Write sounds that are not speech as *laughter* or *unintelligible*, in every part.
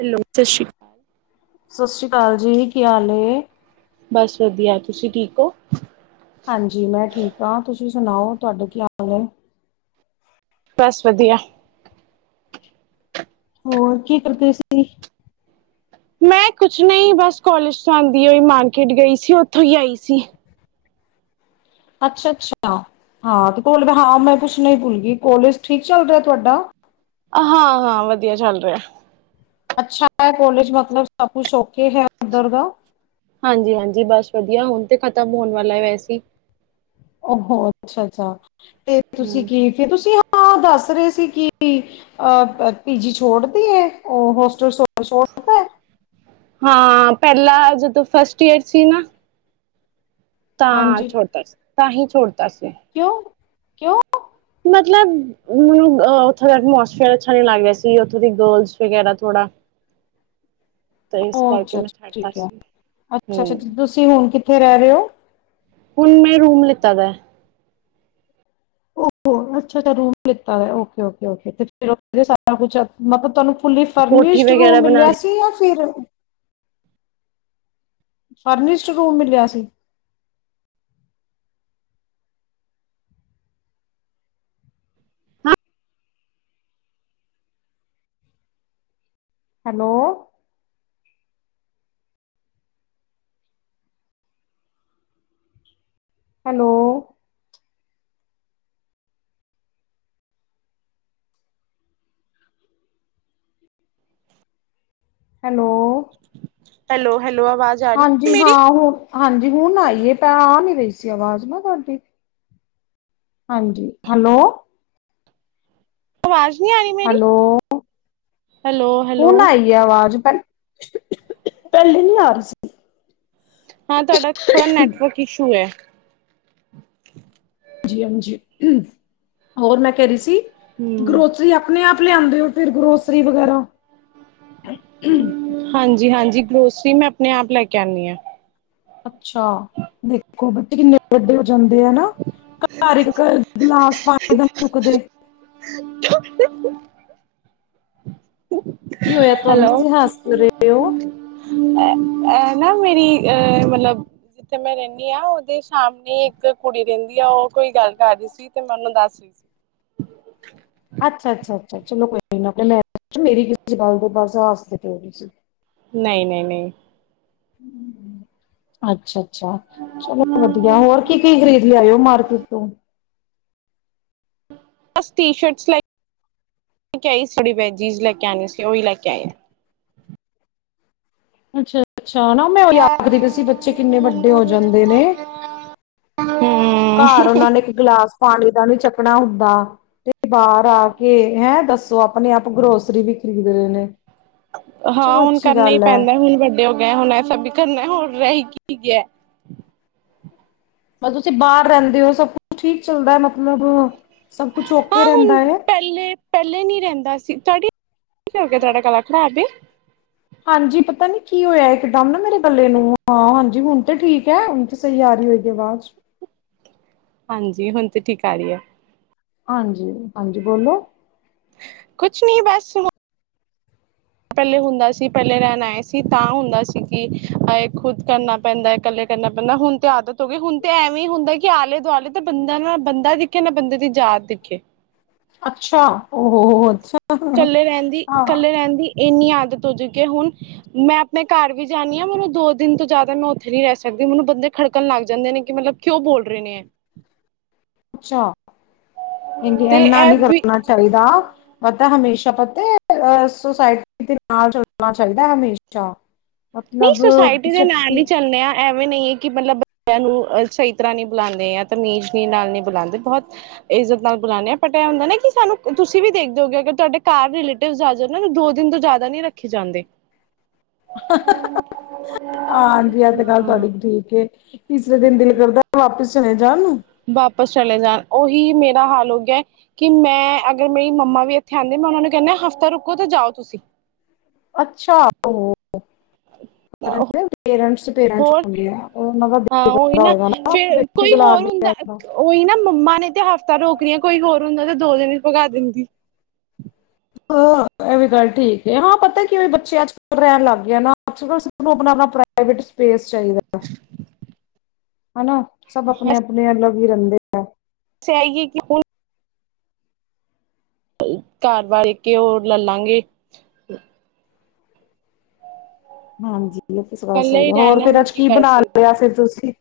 Hello, ਸਤਿ ਸ਼੍ਰੀ ਸਤਿ ਸ੍ਰੀ ਅਕਾਲ ਜੀ ਕੀ ਹਾਲ ਏ ਬਸ ਵਧੀਆ ਤੁਸੀਂ ਠੀਕ ਹੋ ਹਾਂਜੀ ਮੈਂ ਠੀਕ ਹਾਂ ਤੁਸੀਂ ਤੁਸੀਂ ਸੁਣਾਓ ਤੁਹਾਡਾ ਕੀ ਹਾਲ ਏ। ਬਸ ਵਧੀਆ ਹੋਰ ਕੀ ਕਰਦੇ ਸੀ ਮੈਂ ਕੁਛ ਨਹੀਂ ਬਸ ਕਾਲਜ ਤੋਂ ਆਉਂਦੀ ਹੋਈ ਮਾਰਕੀਟ ਗਈ ਸੀ ਉੱਥੋਂ ਹੀ ਆਈ ਸੀ ਅੱਛਾ ਅੱਛਾ ਹਾਂ ਤੇ ਕੋਲ ਹਾਂ ਮੈਂ ਕੁਛ ਨਹੀਂ ਭੁੱਲ ਗਈ ਕੋਲੇਜ ਠੀਕ ਚੱਲ ਰਿਹਾ ਤੁਹਾਡਾ ਹਾਂ ਹਾਂ ਵਧੀਆ ਚੱਲ ਰਿਹਾ ਅੱਛਾ ਹੈ ਕਾਲਜ ਮਤਲਬ ਸਭ ਕੁਛ ਔਕੇੇ ਹੈ ਉੱਧਰ ਦਾ ਹਾਂਜੀ ਹਾਂਜੀ ਬਸ ਵਧੀਆ ਹੁਣ ਤੇ ਖਤਮ ਹੋਣ ਵਾਲਾ ਹੈ ਵੈਸੇ ਹੋੋ ਅੱਛਾ ਅੱਛਾ ਤੇ ਤੁਸੀਂ ਹਮ। ਕੀ ਫੇਰ ਤੁਸੀਂ ਹਾਂ ਦੱਸ ਰਹੇ ਸੀ ਕਿ ਅ ਪੀਜੀ ਛੋੜਦੀ ਹੈ ਉਹ ਹੋਸਟਲ ਛੋੜਤਾ ਹੈ ਹਾਂ ਪਹਿਲਾਾਂ ਜ ਤੂੰ ਫਸਟ ਈਅਰ ਸੀ ਨਾ ਤਾਂ ਹਾਂਜੀ ਛੋਟਾ ਤਾਂ ਇਹ ਛੋੜਤਾ ਅੱਛਾ ਕਿਉਂ ਕਿਉਂ ਮਤਲਬ ਮੈਨੂੰ ਅ ਉੱਥੋਂ ਦਾ ਹੋਸਟਲ ਅੱਛਾ ਨੀ ਲੱਗ ਰਿਹਾ ਸੀ ਉੱਥੋਂ ਦੀ ਗਰਲਸ ਵਗੈਰਾ ਥੋੜਾ ਤੇ ਇਸ ਉਹ ਕਰਕੇ ਅੱਛਾ ਮੈਂ ਅੱਛਾ ਛੱਡਤਾ ਠੀਕ ਹੈ ਸੀ ਅੱਛਾ ਹਮ ਅੱਛਾ ਤੁਸੀਂ ਹੁਣ ਕਿ ਕਿੱਥੇ ਰਹਿ ਰਹੇ ਹੋ ਹੁਣ ਮੈਂ ਰੂਮ ਲਿੱਤਾ ਦਾ ਅੱਛਾ ਅੱਛਾ ਰੂਮ ਲਿੱਤਾ ਓਕੇ ਓਕੇ ਸਾਰਾ ਕੁਛ ਮਤਲਬ ਤੁਹਾਨੂੰ ਫੁੱਲੀ ਕੋਠੀ ਫਰਨਿਸ਼ਡ ਵਗੈਰਾ ਰੂਮ ਮਿਲਿਆ ਬਣਾਣੀ ਸੀ ਜਾਂ ਫਿਰ ਫਰਨਿਸ਼ਡ ਰੂਮ ਮਿਲਿਆ ਸੀ hello hello hello hello hello ਆਵਾਜ਼ ਆ ਰਹੀ ਹਾਂਜੀ ਹਾਂ ਉਹ ਹਾਂਜੀ ਹੁਣ ਆਈਏ ਤਾਂੈ ਆ ਨੀ ਰਹੀ ਸੀ ਆਵਾਜ਼ ਨਾ ਤੁਹਾਡੀ ਹਾਂਜੀ ਹੈਲੋ ਆਵਾਜ਼ ਨਹੀਂ ਆ ਰਹੀ ਮੇਰੀ ਹੈਲੋ ਹੈਲੋ ਹੈਲੋ ਹੁਣ ਆਈ ਆ ਆਵਾਜ਼ ਹੈਲੋ ਹਾਂ ਤੁਹਾਡਾ ਥੋੜਾ ਨੈਟਵਰਕ ਇਸ਼ੂ ਹੈ ਜੀ ਹਾਂਜੀ ਹੋਰ ਮੈਂ ਕਹਿ ਰਹੀ ਸੀ ਹਮ ਗਰੋਸਰੀ ਆਪਣੇ ਆਪ ਲਿਆਂਦੇ ਹੋ ਫਿਰ ਗਰੋਸਰੀ ਵਗੈਰਾ ਹਾਂਜੀ ਹਾਂਜੀ ਗਰੋਸਰੀ ਮੈਂ ਆਪਣੇ ਆਪ ਲੈ ਕੇ ਆਉਂਦੀ ਹਾਂ। ਅੱਛਾ ਦੇਖੋ। ਵੱਡੇ ਹੋ ਜਾਂਦੇ ਆ ਨਾ ਘਰ ਇੱਕ ਗਿਲਾਸ ਪਾਣੀ ਦਾ ਨੀ ਚੁੱਕਦੇ। ਕੀ ਹੋਇਆ ਤੁਹਾਨੂੰ ਤੁਸੀਂ ਹੱਸ ਰਹੇ। ਦਿਓ। ਇਹ ਨਾ ਮੇਰੀ ਅ ਮਤਲਬ ਜਿੱਥੇ ਮੈਂ ਰਹਿੰਦੀ ਹਾਂ ਉਹਦੇ ਸਾਹਮਣੇ ਇੱਕ ਕੁੜੀ ਰਹਿੰਦੀ ਆ ਉਹ ਕੋਈ ਗੱਲ ਕਰ ਰਹੀ ਸੀ ਤੇ ਮੈਂ ਉਹਨੂੰ ਦੱਸ ਰਹੀ ਸੀ। ਅੱਛਾ ਅੱਛਾ ਅੱਛ ਚਲੋ ਕੋਈ ਮੇਰੀ ਗ ਨਹੀਂ, ਨਹੀਂ, ਨਹੀਂ। ਅੱਛਾ। ਅੱਛਾ ਚਲੋ ਵਧੀਆ ਹੋਰ ਕੀ ਕੀ ਖਰੀਦ ਲਿਆਇਓ। ਮਾਰਕਿਟ ਤੋਂ। ਬਸ ਟੀ ਸ਼ਰਟ ਲੈ ਲੈ ਕੇ ਆਈ ਜੀਜ਼ ਲੈ ਕੇ ਆਉਣੀ ਸੀ ਉਹੀ ਲੈ ਕੇ ਆਏ ਆ। ਅੱਛਾ। ਅੱਛਾ ਨਾ ਮੈਂ ਉਹੀ ਆਖਦੀ ਸੀ ਬੱਚੇ ਕਿੰਨੇ ਵੱਡੇ ਹੋ ਜਾਂਦੇ ਨੇ ਹਮ ਘਰ ਉਹਨਾ ਨੇ ਇੱਕ ਗਲਾਸ ਪਾਣੀ ਦਾ ਨੀ ਚੱਕ ਆਪਣਾ ਹੁੰਦਾ ਤੇ ਬਾਹਰ ਆ ਕੇ ਹੈਂ ਦੱਸੋ ਆਪਣੇ ਆਪ ਗਰੋਸਰੀ ਵੀ ਖਰੀਦ ਰਹੇ ਨੇ। ਹਾਂ ਚਲੋ ਹੁਣ ਅੱਛੀ ਕਰਨਾ ਹੀ ਗੱਲ ਹੈ ਪੈਂਦਾ ਹੁਣ ਵੱਡਾ ਹੋ ਗਏ ਹੁਣ ਐਸਾ ਵੀ ਕਰਨਾ ਹੋਰ ਰਹੀ ਕੀ ਗਿਆ। ਮਤਲਬ ਤੁਸੀਂ ਬਾਹਰ ਰਹਿੰਦੇ ਹੋ ਸਭ ਕੁਛ ਠੀਕ ਚੱਲਦਾ ਮਤਲਬ ਸਭ ਕੁਛ ਓਕੇ ਹਾਂ ਰਹਿੰਦਾ ਹੁਣ ਹੈ ਪਹਿਲੇ ਪਹਿਲੇ ਨੀ ਰਹਿੰਦਾ ਸੀ ਤੁਹਾਡੀ ਕੀ ਹੋ ਗਿਆ ਤੁਹਾਡਾ ਗਲਾ ਖਰਾਬ ਆ? ਹਾਂਜੀ ਪਤਾ ਨੀ ਕੀ ਹੋਇਆ ਇਕਦਮ ਨਾ ਮੇਰੇ ਗੱਲੇ ਨੂੰ ਹਾਂ ਹਾਂਜੀ ਹੁਣ ਤੇ ਠੀਕ ਹੈ ਹੁਣ ਤੇ ਸਹੀ ਆ ਰਹੀ ਹੋਏਗੀ ਆਵਾਜ। ਹਾਂਜੀ ਹੁਣ ਤੇ ਠੀਕ ਆ ਰਹੀ ਹੈ। ਹਾਂਜੀ, ਹਾਂਜੀ ਬੋਲੋ। ਕੁਛ ਨਹੀਂ ਬਸ। ਪਹਿਲੇ ਹੁੰਦਾ ਸੀ ਪਹਿਲੇ ਰਹਿਣ ਆਏ ਸੀ ਤਾਂ ਹੁੰਦਾ ਸੀ ਕਿ ਇਹ ਖੁੱਦ ਕਰਨਾ ਪੈਂਦਾ ਇਕੱਲੇ ਕਰਨਾ ਪੈਂਦਾ ਹੁਣ ਤੇ ਆਦਤ ਹੋ ਗਈ ਹੁਣ ਤੇ ਐਵੇਂ ਹੁੰਦਾ ਕਿ ਆਲੇ ਦੁਆਲੇ ਤੇ ਬੰਦਾ ਨਾ ਬੰਦਾ ਦਿਖੇ ਨਾ ਬੰਦੇ ਦੀ ਜਾਤ ਦਿਖੇ। ਅੱਛਾ ਹੋ ਅੱਛਾ। ਇਕੱਲੇ ਰਹਿੰਦੀ ਹਾਂ ਇਕੱਲੇ ਰਹਿੰਦੀ ਇੰਨੀ ਆਦਤ ਹੋ ਚੁਕੀ ਹੈ ਹੁਣ ਮੈਂ ਆਪਣੇ ਘਰ ਵੀ ਜਾਣੀ ਹਾਂ ਮੈਨੂੰ ਦੋ ਦਿਨ ਤੋਂ ਜ਼ਿਆਦਾ ਮੈਂ ਉੱਥੇ ਨੀ ਰਹਿ ਸਕਦੀ ਮੈਨੂੰ ਬੰਦੇ ਖੜਕਣ ਲੱਗ ਜਾਂਦੇ ਨੇ ਕਿ ਮਤਲਬ ਕਿਉਂ ਬੋਲ ਰਹੇ ਨੇ ਹੈ। ਅੱਛਾ ਤੇ ਇਨਾ ਇਹ ਨਹੀਂ ਵੀ ਕਰਨਾ ਚਾਹੀਦਾ। ਤਾਂ ਹਮੇਸ਼ਾ ਪਤਾ ਅਹ ਸੁਸਾਇਟੀ ਦੇ ਨਾਲ ਚੱਲਣਾ ਚਾਹੀਦਾ ਹਮੇਸ਼ਾ। ਨਹੀਂ ਮਤਲਬ ਸੁਸਾਇਟੀ ਤੁਸੀਂ ਦੇ ਨਾਲ ਆਪਣੀ। ਹੀ ਚੱਲਣੇ ਆ। ਨਹੀਂ ਮਤਲਬ ਨੂੰ ਸਹੀ ਤਰ੍ਹਾਂ ਨੀ ਬੁਲਾਂਦੇ ਤਮੀਜ਼ ਨਾਲ ਨੀ ਬੁਲਾਂਦੇ ਬਹੁਤ ਇਜਤ ਨਾਲ ਬੁਲਾਂਦੇ ਆ ਬਟ ਇਹ ਹੁੰਦਾ ਨਾ ਸਾਨੂੰ ਤੁਸੀਂ ਵੀ ਦੇਖਦੇ ਹੋਗੇ ਤੁਹਾਡੇ ਘਰ ਰਿਲੇਟਿਵ ਦੋ ਦਿਨ ਤੋਂ ਜ਼ਿਆਦਾ ਨੀ ਰੱਖੇ ਜਾਂਦੇ। ਹਾਂਜੀ ਐਤ ਗੱਲ ਹਾਂ। ਤੁਹਾਡੀ ਠੀਕ। ਤੀਸਰੇ ਦਿਨ ਦਿਲ ਕਰਦਾ ਵਾਪਿਸ ਚਲੇ ਜਾਣ ਨੂੰ। ਵਾਪਿਸ ਚਲੇ ਜਾਣ ਉਹੀ ਮੇਰਾ ਹਾਲ ਹੋ ਗਿਆ ਕਿ ਮੈਂ ਅਗਰ ਮੇਰੀ ਮੰਮਾ ਵੀ ਇੱਥੇ ਆਉਂਦੇ ਮੈਂ ਉਹਨਾ ਨੂੰ ਕਹਿੰਦਾ ਹਫ਼ਤਾ ਰੁਕੋ ਤੇ ਜਾਓ ਤੁਸੀਂ। ਅੱਛਾ! ਹੋ। ਹੋਰ ਹਾਂ ਉਹੀ ਬੇਟਾ ਨਾ ਹੋਏਗਾ ਫੇਰ ਬੇਟੀ ਕੋਈ ਕੋਲ ਆ ਹੋਰ ਗਿਆ ਹੁੰਦਾ ਹਾਂ ਉਹੀ ਨਾ ਮੰਮਾ ਨੇ ਤੇ ਹਫ਼ਤਾ ਰੋਕਣੀਆਂ ਕੋਈ ਹੋਰ ਹੁੰਦਾ ਦੋ ਦਿਨ ਚ ਹੀ ਭਗਾ ਦਿੰਦੀ ਹ ਇਹ ਵੀ ਗੱਲ ਠੀਕ ਹੈ ਹਾਂ ਪਤਾ ਕਿ ਬੱਚੇ ਅੱਜ ਕੱਲ ਰਹਿਣ ਲੱਗ ਗਏ ਨਾ ਅਕ ਆਪਣਾ ਆਪਣਾ ਪ੍ਰਾਈਵੇਟ ਸਪੇਸ ਚਾਹੀਦਾ। ਹੈਨਾ। ਸਭ ਆਪਣੇ -ਆਪਣੇ ਅਲੱਗ ਵੀ ਰਹਿੰਦੇ ਹੈ। ਚਆਈਏ ਕਿ ਹੁਣ ਘਰ ਵਾਰ ਏਕੇ ਹੋਰ ਲੇ ਲਾਂਗੇ। ਹਾਂਜੀ। ਗੱਲ ਇਕੱਲੇ ਸਹੀ ਹੀ ਹੈ ਹੋਰ ਰਹਿਣਾ ਫਿਰ ਹੁਣ ਅੱਜ ਕੀ ਕਰ ਬਣਾ ਸਕਦੇ ਲਿਆ ਫੇਰ ਤੁਸੀਂ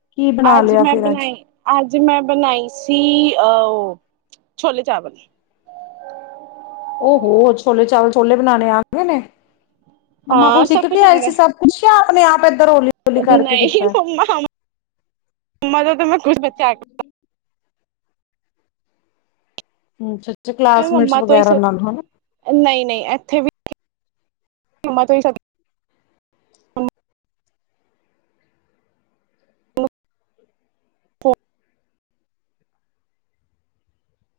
ਕੀ ਬਣਾ ਅੱਜ ਲਿਆ ਮੈਂ ਫਿਰ ਅੱਜ ਬਣਾਈ, ਅੱਜ ਮੈਂ ਬਣਾਈ ਸੀ। ਅ -ਔ ਛੋਲੇ ਚਾਵਲ, ਉਹਹੋ ਛੋਲੇ ਚਾਵਲ, ਛੋਲੇ ਬਣਾਣੇ ਆਂਦੇ ਨੇ। ਮੰਮਾ ਕੋਲ ਹਾਂ ਸਿੱਖ ਸਭ ਕੇ ਕੁਛ ਆਏ ਆਉਂਦਾ ਸੀ ਸਭ ਕੁੱਝ ਯਾ ਆਪਣੇ -ਆਪ ਏਧਰ ਹੌਲੀ ਹੌਲੀ ਕਰਕੇ ਨਹੀਂ ਕੀਤਾ ਮੰਮਾ - ਮੰਮਾ ਦਾ ਮੈਂ ਕੁਛ ਬੱਚਾ ਆ ਕੇ ਹਮ, ਮੰਮਾ ਤੋਂ ਹੀ ਸਬ ਨਹੀਂ -ਨਹੀਂ ਇੱਥੇ ਵੀ ਮੰਮਾ ਤੋਂ ਹੀ ਸਭ *unintelligible*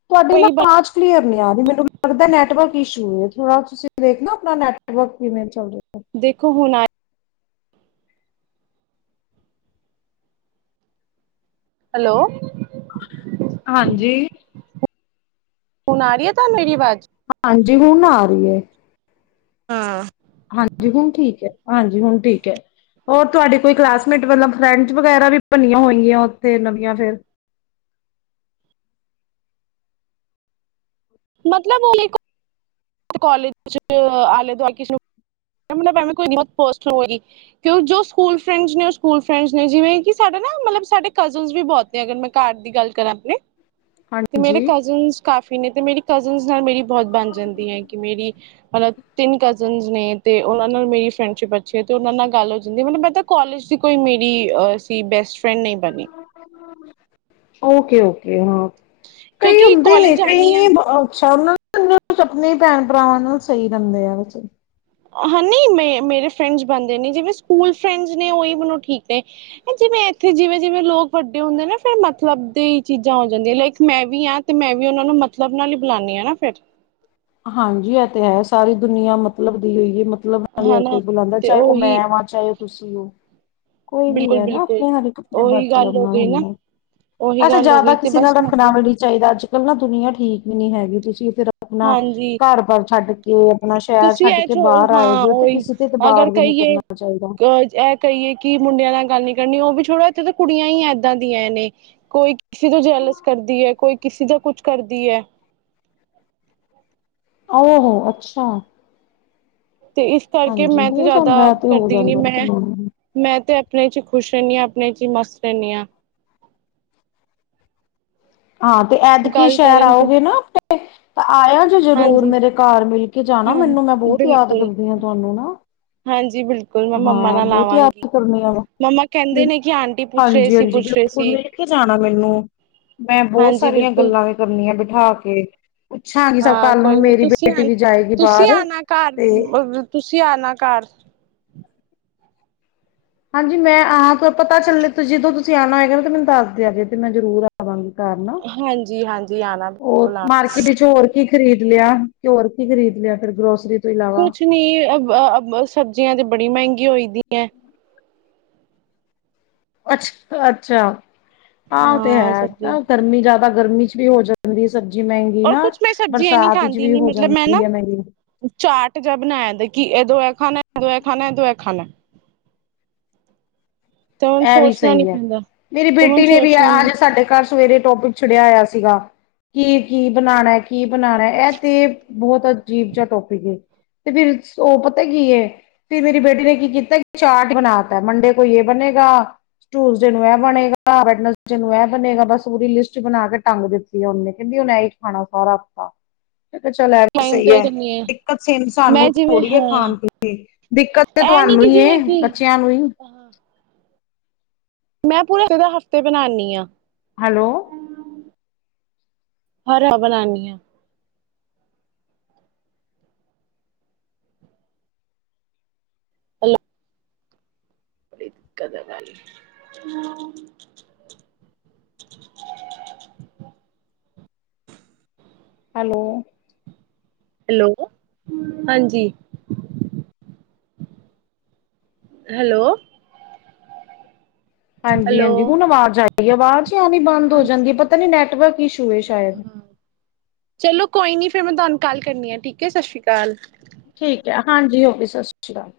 ਤੁਹਾਡੀ ਨਾ ਕੋਈ ਅਵਾਜ ਕਲੀਅਰ ਨੀ ਆ ਰਹੀ ਮੈਨੂੰ ਲੱਗਦੈ ਨੈਟਵਰਕ ਇਸ਼ੂ ਥੋੜ੍ਹਾ ਤੁਸੀਂ ਦੇਖਨਾ ਆਪਣਾ ਨੈਟਵਰਕ ਕਿਵੇੇ ਚੱਲ ਰਿਹਾ। ਦੇਖੋ ਹੁਣ ਆ ਹੈਲੋ, ਹਾਂਜੀ। ਹੁਣ ਆ ਰਹੀ ਹੈ ਤਾਂ ਨੂੰ ਮੇਰੀ ਆਵਾਜ਼ ਹਾਂ, ਜੀ ਹੁਣ ਆ ਰਹੀ ਹੈ। ਹਾਂ, ਹਾਂਜੀ। ਹੁਣ ਠੀਕ ਹੈ, ਹਾਂਜੀ ਹੁਣ ਠੀਕ ਹੈ, ਹੋਰ ਤੁਹਾਡੇ ਕੋਈ ਕਲਾਸਮੇਟ ਮਤਲਬ ਫਰੈਂਡਸ ਵਗੈਰਾ ਵੀ ਬਨੀਆਂ ਹੋਇਗੀਆਂ ਉੱਥੇ ਨਵੀਆਂ ਫੇਰ ਮਤਲਬ ਉਹ ਲੇਕੋ ਕਾਲਜ ਆਲੇ- ਦੁਆਲੇ *unintelligible* ਜੋ ਸਕੂਲ ਫਰੈਂਡਜ ਨੇ ਓਹ ਸਕੂਲ ਫਰੈਂਡਜ ਨੇ ਜਿਵੇ ਕਿ ਸਾਡੇ ਨਾ ਮਤਲਬ ਕੀ ਸਾਡੇ ਨ ਕਜ਼ਨਸ ਵੀ ਬਹੁਤ ਨੇ ਜੇ ਮੈਂ ਘਰ ਦੀ ਗਲ ਕਰਾਂ ਆਪਣੇ ਤੇ ਮੇਰੇ ਹਾਂਜੀ ਕਜ਼ਨ ਕਾਫੀ ਇਨੇ ਤੇ ਮੇਰੀ ਕਜ਼ਨ ਨਾਲ ਮੇਰੀ ਬਹੁਤ ਬਣ ਜਾਂਦੀ ਹੈ। ਕਿ ਮੇਰੀ ਮਤਲਬ ਤਿੰਨ ਕਜ਼ਨ ਨੇ ਤੇ ਉਹਨਾਂ ਨਾਲ ਮੇਰੀ ਫਰੈਂਡਸ਼ਿਪ ਅੱਛੀ ਹੈ ਤੇ ਉਹਨਾਂ ਨਾਲ ਗੱਲ ਹੋ ਜਾਂਦੀ ਹੈ ਮਤਲਬ ਮੈਂ ਤਾਂ ਕਾਲੇਜ ਦੀ ਕੋਈ ਮੇਰੀ ਅ ਸੀ ਬੈਸਟ ਫਰੈਂਡ ਨਹੀਂ ਬਣੀ ਓਕ। ਓਕੇ- ਓਕੇ, ਹਾਂ। ਕਈ ਕਿਉਂਕਿ ਹਦੇ ਕਾਲਜ ਨੇ ਕਈ ਜਾਂਦੀ ਹਾਂ ਨੇ ਬ ਅੱਛਾ ਉਹਨਾ ਨ ਆਪਣੇ ਭੈਣ ਭਰਾਵਾਂ ਨਾਲ ਸਹੀ ਰਹਿੰਦੇ ਆ ਵੇ ਹਾ ਨੀ ਮ ਮੇਰੇ ਫਰੈਂਡਸ ਬਣਦੇ ਨੇ ਜਿਵੇ ਸਕੂਲ ਫੈਂਡ ਨੇ ਉਹੀ ਮੈਨੂੰ ਠੀਕ ਨੇ ਜਿਵੇ ਇਥੇ ਜਿਵੇ ਜਿਵੇਂ ਲੋਕ ਵੱਡੇ ਹੁੰਦੇ ਨੀ ਫੇਰ ਮਤਲਬ ਦੇ ਚੀਜ਼ਾਂ ਹੋ ਜਾਂਦੀਆਂ ਲਾਇਕ ਮੈਂ ਵੀ ਹਾਂ ਤੇ ਮੈਂ ਵੀ ਉਹ ਨੂੰ ਮਤਲਬ ਨਾਲ ਹੀ ਬੁਲਾਦੀ ਹਾ ਫੇਰ ਹਾਂਜੀ ਇਹ ਤੇ ਹੈ ਸਾਰੀ ਦੁਨੀਆਂ ਮਤਲਬ ਦੀ ਹੀ ਹੈ ਮਤਲਬ ਮਤਲਬ ਨਾਲ ਹਰ ਹਨਾ ਕੋਈ ਬੁਲਾਦਾ ਤੇ ਚਾਹੇ ਉਹ ਉਹੀ ਮੈਂ ਵਾਂ ਚਾਹੇ ਉਹ ਤੁਸੀਂ ਉਹ ਕੋਈ ਵੀ ਬਿਲਕੁਲ ਹੈ ਨਾ ਬਿਲਕੁਲ ਆਪਣੇ ਹਰੇਕ ਆਪਣੇ ਉਹੀ ਗੱਲ ਮਤਲਬ ਹੋ ਨਾਲ ਗਈ ਨਾ ਹੁੰਦਾ ਏ। ਉਹੀ ਅੱਛਾ ਗੱਲ ਹੋ ਜ਼ਿਆਦਾ ਗਈ ਤੇ ਕਿਸੇ ਨਾਲ ਬਸ ਰੱਖਣਾ ਮਤਲਬ ਵੀ ਨਹੀਂ ਚਾਹੀਦਾ ਅੱਜ। ਪਹਿਲਾ ਦੁਨੀਆਂ ਠੀਕ ਵੀ ਨੀ ਹੈਗੀ ਤੁਸੀਂ ਫਿਰ ਆਪਣਾ ਜੀ ਘਰ ਬਾਰ ਛੱਡ ਕੇ ਆਪਣਾ ਸ਼ਹਿਰ ਤੁਸੀਂ ਛੱਡ ਇਹ ਕੇ ਚ ਬਾਹਰ ਆਏ ਹਾਂ ਦੇ ਹੋ ਤੇ ਓਹੀ ਕਿਸੇ ਤੇ ਅਗਰ ਇਤਬਾਰ ਵੀ ਨਹੀਂ ਕਹੀਏ ਕਰਨਾ ਚਾਹੀਦਾ। ਅਹ ਇਹ ਕਹੀਏ ਕਿ ਮੁੰਡਿਆਂ ਨਾਲ ਗੱਲ ਨੀ ਕਰਨੀ ਉਹ ਛੋੜਾ ਇੱਥੇ ਤਾਂ ਕੁੜੀਆਂ ਹੀ ਏਦਾਂ ਦੀਆਂ ਨੇ ਕੋਈ ਕਿਸੇ ਦਾ ਜੈਲਸ ਕਰਦੀ ਹੈ ਕੋਈ ਕਿਸੇ ਦਾ ਕੁਛ ਕਰਦੀ ਹੈ। ਓ ਹੋ ਅੱਛਾ। ਤੇ ਇਸ ਕਰਕੇ ਹਾਂਜੀ ਮੈਂ ਤੇ ਹੋ ਜ਼ਿਆਦਾ ਜਾਂਦਾ ਹੈ ਤੇ ਹੋ ਕਰਦੀ ਨੀ। ਜਾਂਦਾ ਤੇ ਮੈਂ, ਨਹੀਂ। ਮੈਂ ਤੇ ਆਪਣੇ ਚ ਖੁਸ਼ ਰਹਿਣੀ ਹਾਂ ਆਪਣੇ ਚ ਮਸਤ ਰਹਿਣੀ ਹਾਂ। ਹਾਂ ਤੇ ਐਤਕੀ ਗੱਲ ਸ਼ਹਿਰ ਕਰਨ ਤੇ ਆਓਗੇ ਨਾ ਤਾਂ ਆਇਆ ਜੇ ਜਰੂਰ ਹਾਂਜੀ ਮੇਰੇ ਘਰ ਮਿਲ ਕੇ ਜਾਣਾ ਹਾਂ ਮੈਨੂੰ ਮੈਂ ਬਹੁਤ ਯਾਦ ਬਿਲਕੁਲ ਕਰਦੀ ਹਾਂ ਤੁਹਾਨੂੰ ਨਾ। ਹਾਂਜੀ ਬਿਲਕੁਲ ਮੈਂ ਮੰਮਾ ਹਾਂ ਨਾਲ ਬਹੁਤ ਯਾਦ ਆਵਾਂਗੀ ਕਰਨ ਆ ਮੰਮਾ ਵਾ ਕਹਿੰਦੇ ਨੇ ਕਿ ਆਂਟੀ ਪੁੱਛ ਰਹੇ ਹਾਂਜੀ ਸੀ ਹਾਂਜੀ ਪੁੱਛ ਰਹੇ ਬਿਲਕੁਲ ਸੀ ਮਿਲ ਕੇ ਜਾਣਾ ਮੈਨੂੰ ਮੈਂ ਬਹੁਤ ਹਾਂਜੀ ਸਾਰੀਆਂ ਬਿਲਕੁਲ ਗੱਲਾਂ ਵੀ ਕਰਨੀਆਂ। ਬਿਠਾਂ ਕੇ ਪੁੱਛਾਂਗੀ ਸਭ ਹਾਂ ਕੱਲ ਨੂੰ ਕੋਈ ਨੀ ਮੇਰੀ ਤੁਸੀਂ ਬੇਟੀ ਆ ਵੀ ਜਾਏਗੀ ਤੁਸੀਂ ਬਾਹਰ ਆਣਾ ਤੇ ਘਰ ਤੁਸੀਂ ਆਣਾ ਘਰ ਹਾਂਜੀ ਮੈਂ ਆਹਾਂ ਤੋਂ ਪਤਾ ਚੱਲੇ ਜਦੋਂ ਤੁਸੀਂ ਆਉਣਾ ਹੋਏਗਾ ਨਾ ਤੇ ਮੈਨੂੰ ਦੱਸ ਦਗੇੇ ਤੇ ਮੈਂ ਜ਼ਰੂਰ ਆਵਾਂਗੀ। ਘਰ ਨਾ ਹਾਂਜੀ ਹਾਂਜੀ ਆਣਾ ਹੋਰ ਬਿਲਕੁਲ ਆ ਮਾਰਕੀਟ ਚ ਹੋਰ ਕੀ ਖਰੀਦ ਲਿਆ ਘਿਓ ਰ ਕੀ ਖਰੀਦ ਲਿਆ ਫੇਿਰ ਗਰੋਸਰੀ ਤੋਂ ਇਲਾਵਾ ਕੁਛ ਨੀ ਸਬਜ਼ੀਆਂ ਤੇ ਬੜੀ ਮਹਿੰਗੀ ਹੋਈ ਦੀ। ਐ ਅੱਛ ਅੱਛਾ ਆਹੋ ਤੇ ਹਾਂ ਹੈ ਸਬਜ਼ੀਆਂ ਨਾ ਗਰਮੀ ਜ਼ਿਆਦਾ ਤਾਂ ਗਰਮੀ ਚ ਵੀ ਹੋ ਜਾਂਦੀ ਹੈ। ਔਰ ਕੁਛ ਮੈਂ ਸਬਜ਼ੀਆਂ ਇਹ ਨੀ ਖਾਂਦੀ ਵੀ ਨ ਹੋ ਮਤਲਬ ਮੈਂ ਨਾ ਜਾਂਦੀ ਹੈ ਮਹਿੰਗੀ ਚਾਟ ਜਿਹਾ ਬਣਾਇਆ ਦਾ ਕਿ ਇਹਦੋਂ ਹਨ ਦਆ ਖਾਨ ਦੋਆ ਖਾਨੇ ਤੇ ਹੁਣ ਇਹ ਵੀ ਸੋਚਣਾ ਨੀ ਸਹੀ ਹੈ ਪੈਂਦਾ ਮੇਰੀ ਤੇ ਹੁਣ ਬੇਟੀ ਨੇ ਵੀ ਸੋਚਣਾ ਨੀ ਅੱਜ ਸਾਡੇ ਘਰ ਸਵੇਰੇ ਟੋਪਿਕ ਛੱਡਿਆ ਹੋਇਆ ਸੀਗਾ ਕੀ ਕੀ ਬਣਾਉਣਾ ਕੀ ਬਣਾਉਣਾ ਇਹ ਤੇ ਬਹੁਤ ਅਜੀਬ ਜਿਹਾ ਟੋਪਿਕ ਏ ਤੇ ਫਿਰ ਉਹ ਪਤਾ ਕੀ ਫੇਰ ਮੇਰੀ ਬੇਟੀ ਨੇ ਕੀ ਕੀਤਾ ਚਾਟ ਬਣਾ ਤ ਮੰਡੇ ਕੋਈ ਇਹ ਬੰਨੇ ਗਾ ਟੂਸਡੇ ਨੂੰ ਇਹ ਬਣੇਗਾ ਵੈਡਨਸਡੇਅ ਨੂੰ ਇਹ ਬਣੇਗਾ ਬਸ ਪੂਰੀ ਲਿਸਟ ਬਣਾ ਕੇ ਟੰਗ ਦਿੱਤੀ ਆ ਉਹਨ ਨੇ ਕਹਿੰਦੀ ਉਹ ਇਹ ਹੀ ਖਾਣਾ ਸਾਰਾ ਹਫਤਾ ਮੈ ਕਿਹਾ ਚੱਲ ਇਹ ਵੀ ਟਾਈਮ ਸਹੀ ਤੇ ਹੈ ਕਰਨੀ ਦਿੱਕਤ ਸ ਮੈਂ ਸਾਨੂੰ ਜਿਵੇਂ ਥੋੜ੍ਹੀ ਹੈ ਹਾਂ ਖਾਣ ਪੀਣ ਦੀ ਦਿੱਕਤ ਤੇ ਇਹ ਨੀ ਤੁਹਾਨੂੰ ਕਿ ਜਿਵੇਂ ਹੀ ਕਿ ਬੱਚਿਆਂ ਨੂੰ ਹੀ। ਮੈਂ ਪੂਰੇ ਪੂਰਾ ਹਫ਼ਤੇ ਬਣਾਦੀ ਹਾਂ। ਹੈਲੋ ਹਰ ਹ ਬਣਾਾਨੀ ਹਾਂ ਹੈਲੋ ੜ ਕਦਗਾਾਲ ਹੈਲੋ ਹੈਲੋ ਹਾਂਜੀ ਹੈਲੋ ਹਾਂਜੀ ਹੈਲੋ ਹਾਂਜੀ ਹੁਣ ਅਵਾਜ਼ ਆਈ ਅਹੀ ਆਵਾਜ਼ ਿਆੀ ਬੰਦ ਹੋ ਹਾਂਜੀ ਜਾਂਦੀ ਹੈ ਪਤਾ ਨੀ ਨੈਟ ਨੈੱਟ ਵਰਕ ਇਸ਼ੂ ਹੈ ਸ਼ਾਇਦ। ਚਲੋ ਕੋਈ ਨੀ ਫੇਰ ਮੈਂ ਤੁਹਾਨੂੰ ਕਾਲ ਕਰਨੀ ਆ ਠੀਕ ਹੈ ਸਤਿ ਸ਼੍ਰੀ ਅਕਾਲ ਠੀਕ ਹੈ ਹਾਂਜੀ ਹੋ ਵੀ ਸਤਿ ਸ੍ਰੀ ਅਕਾਲ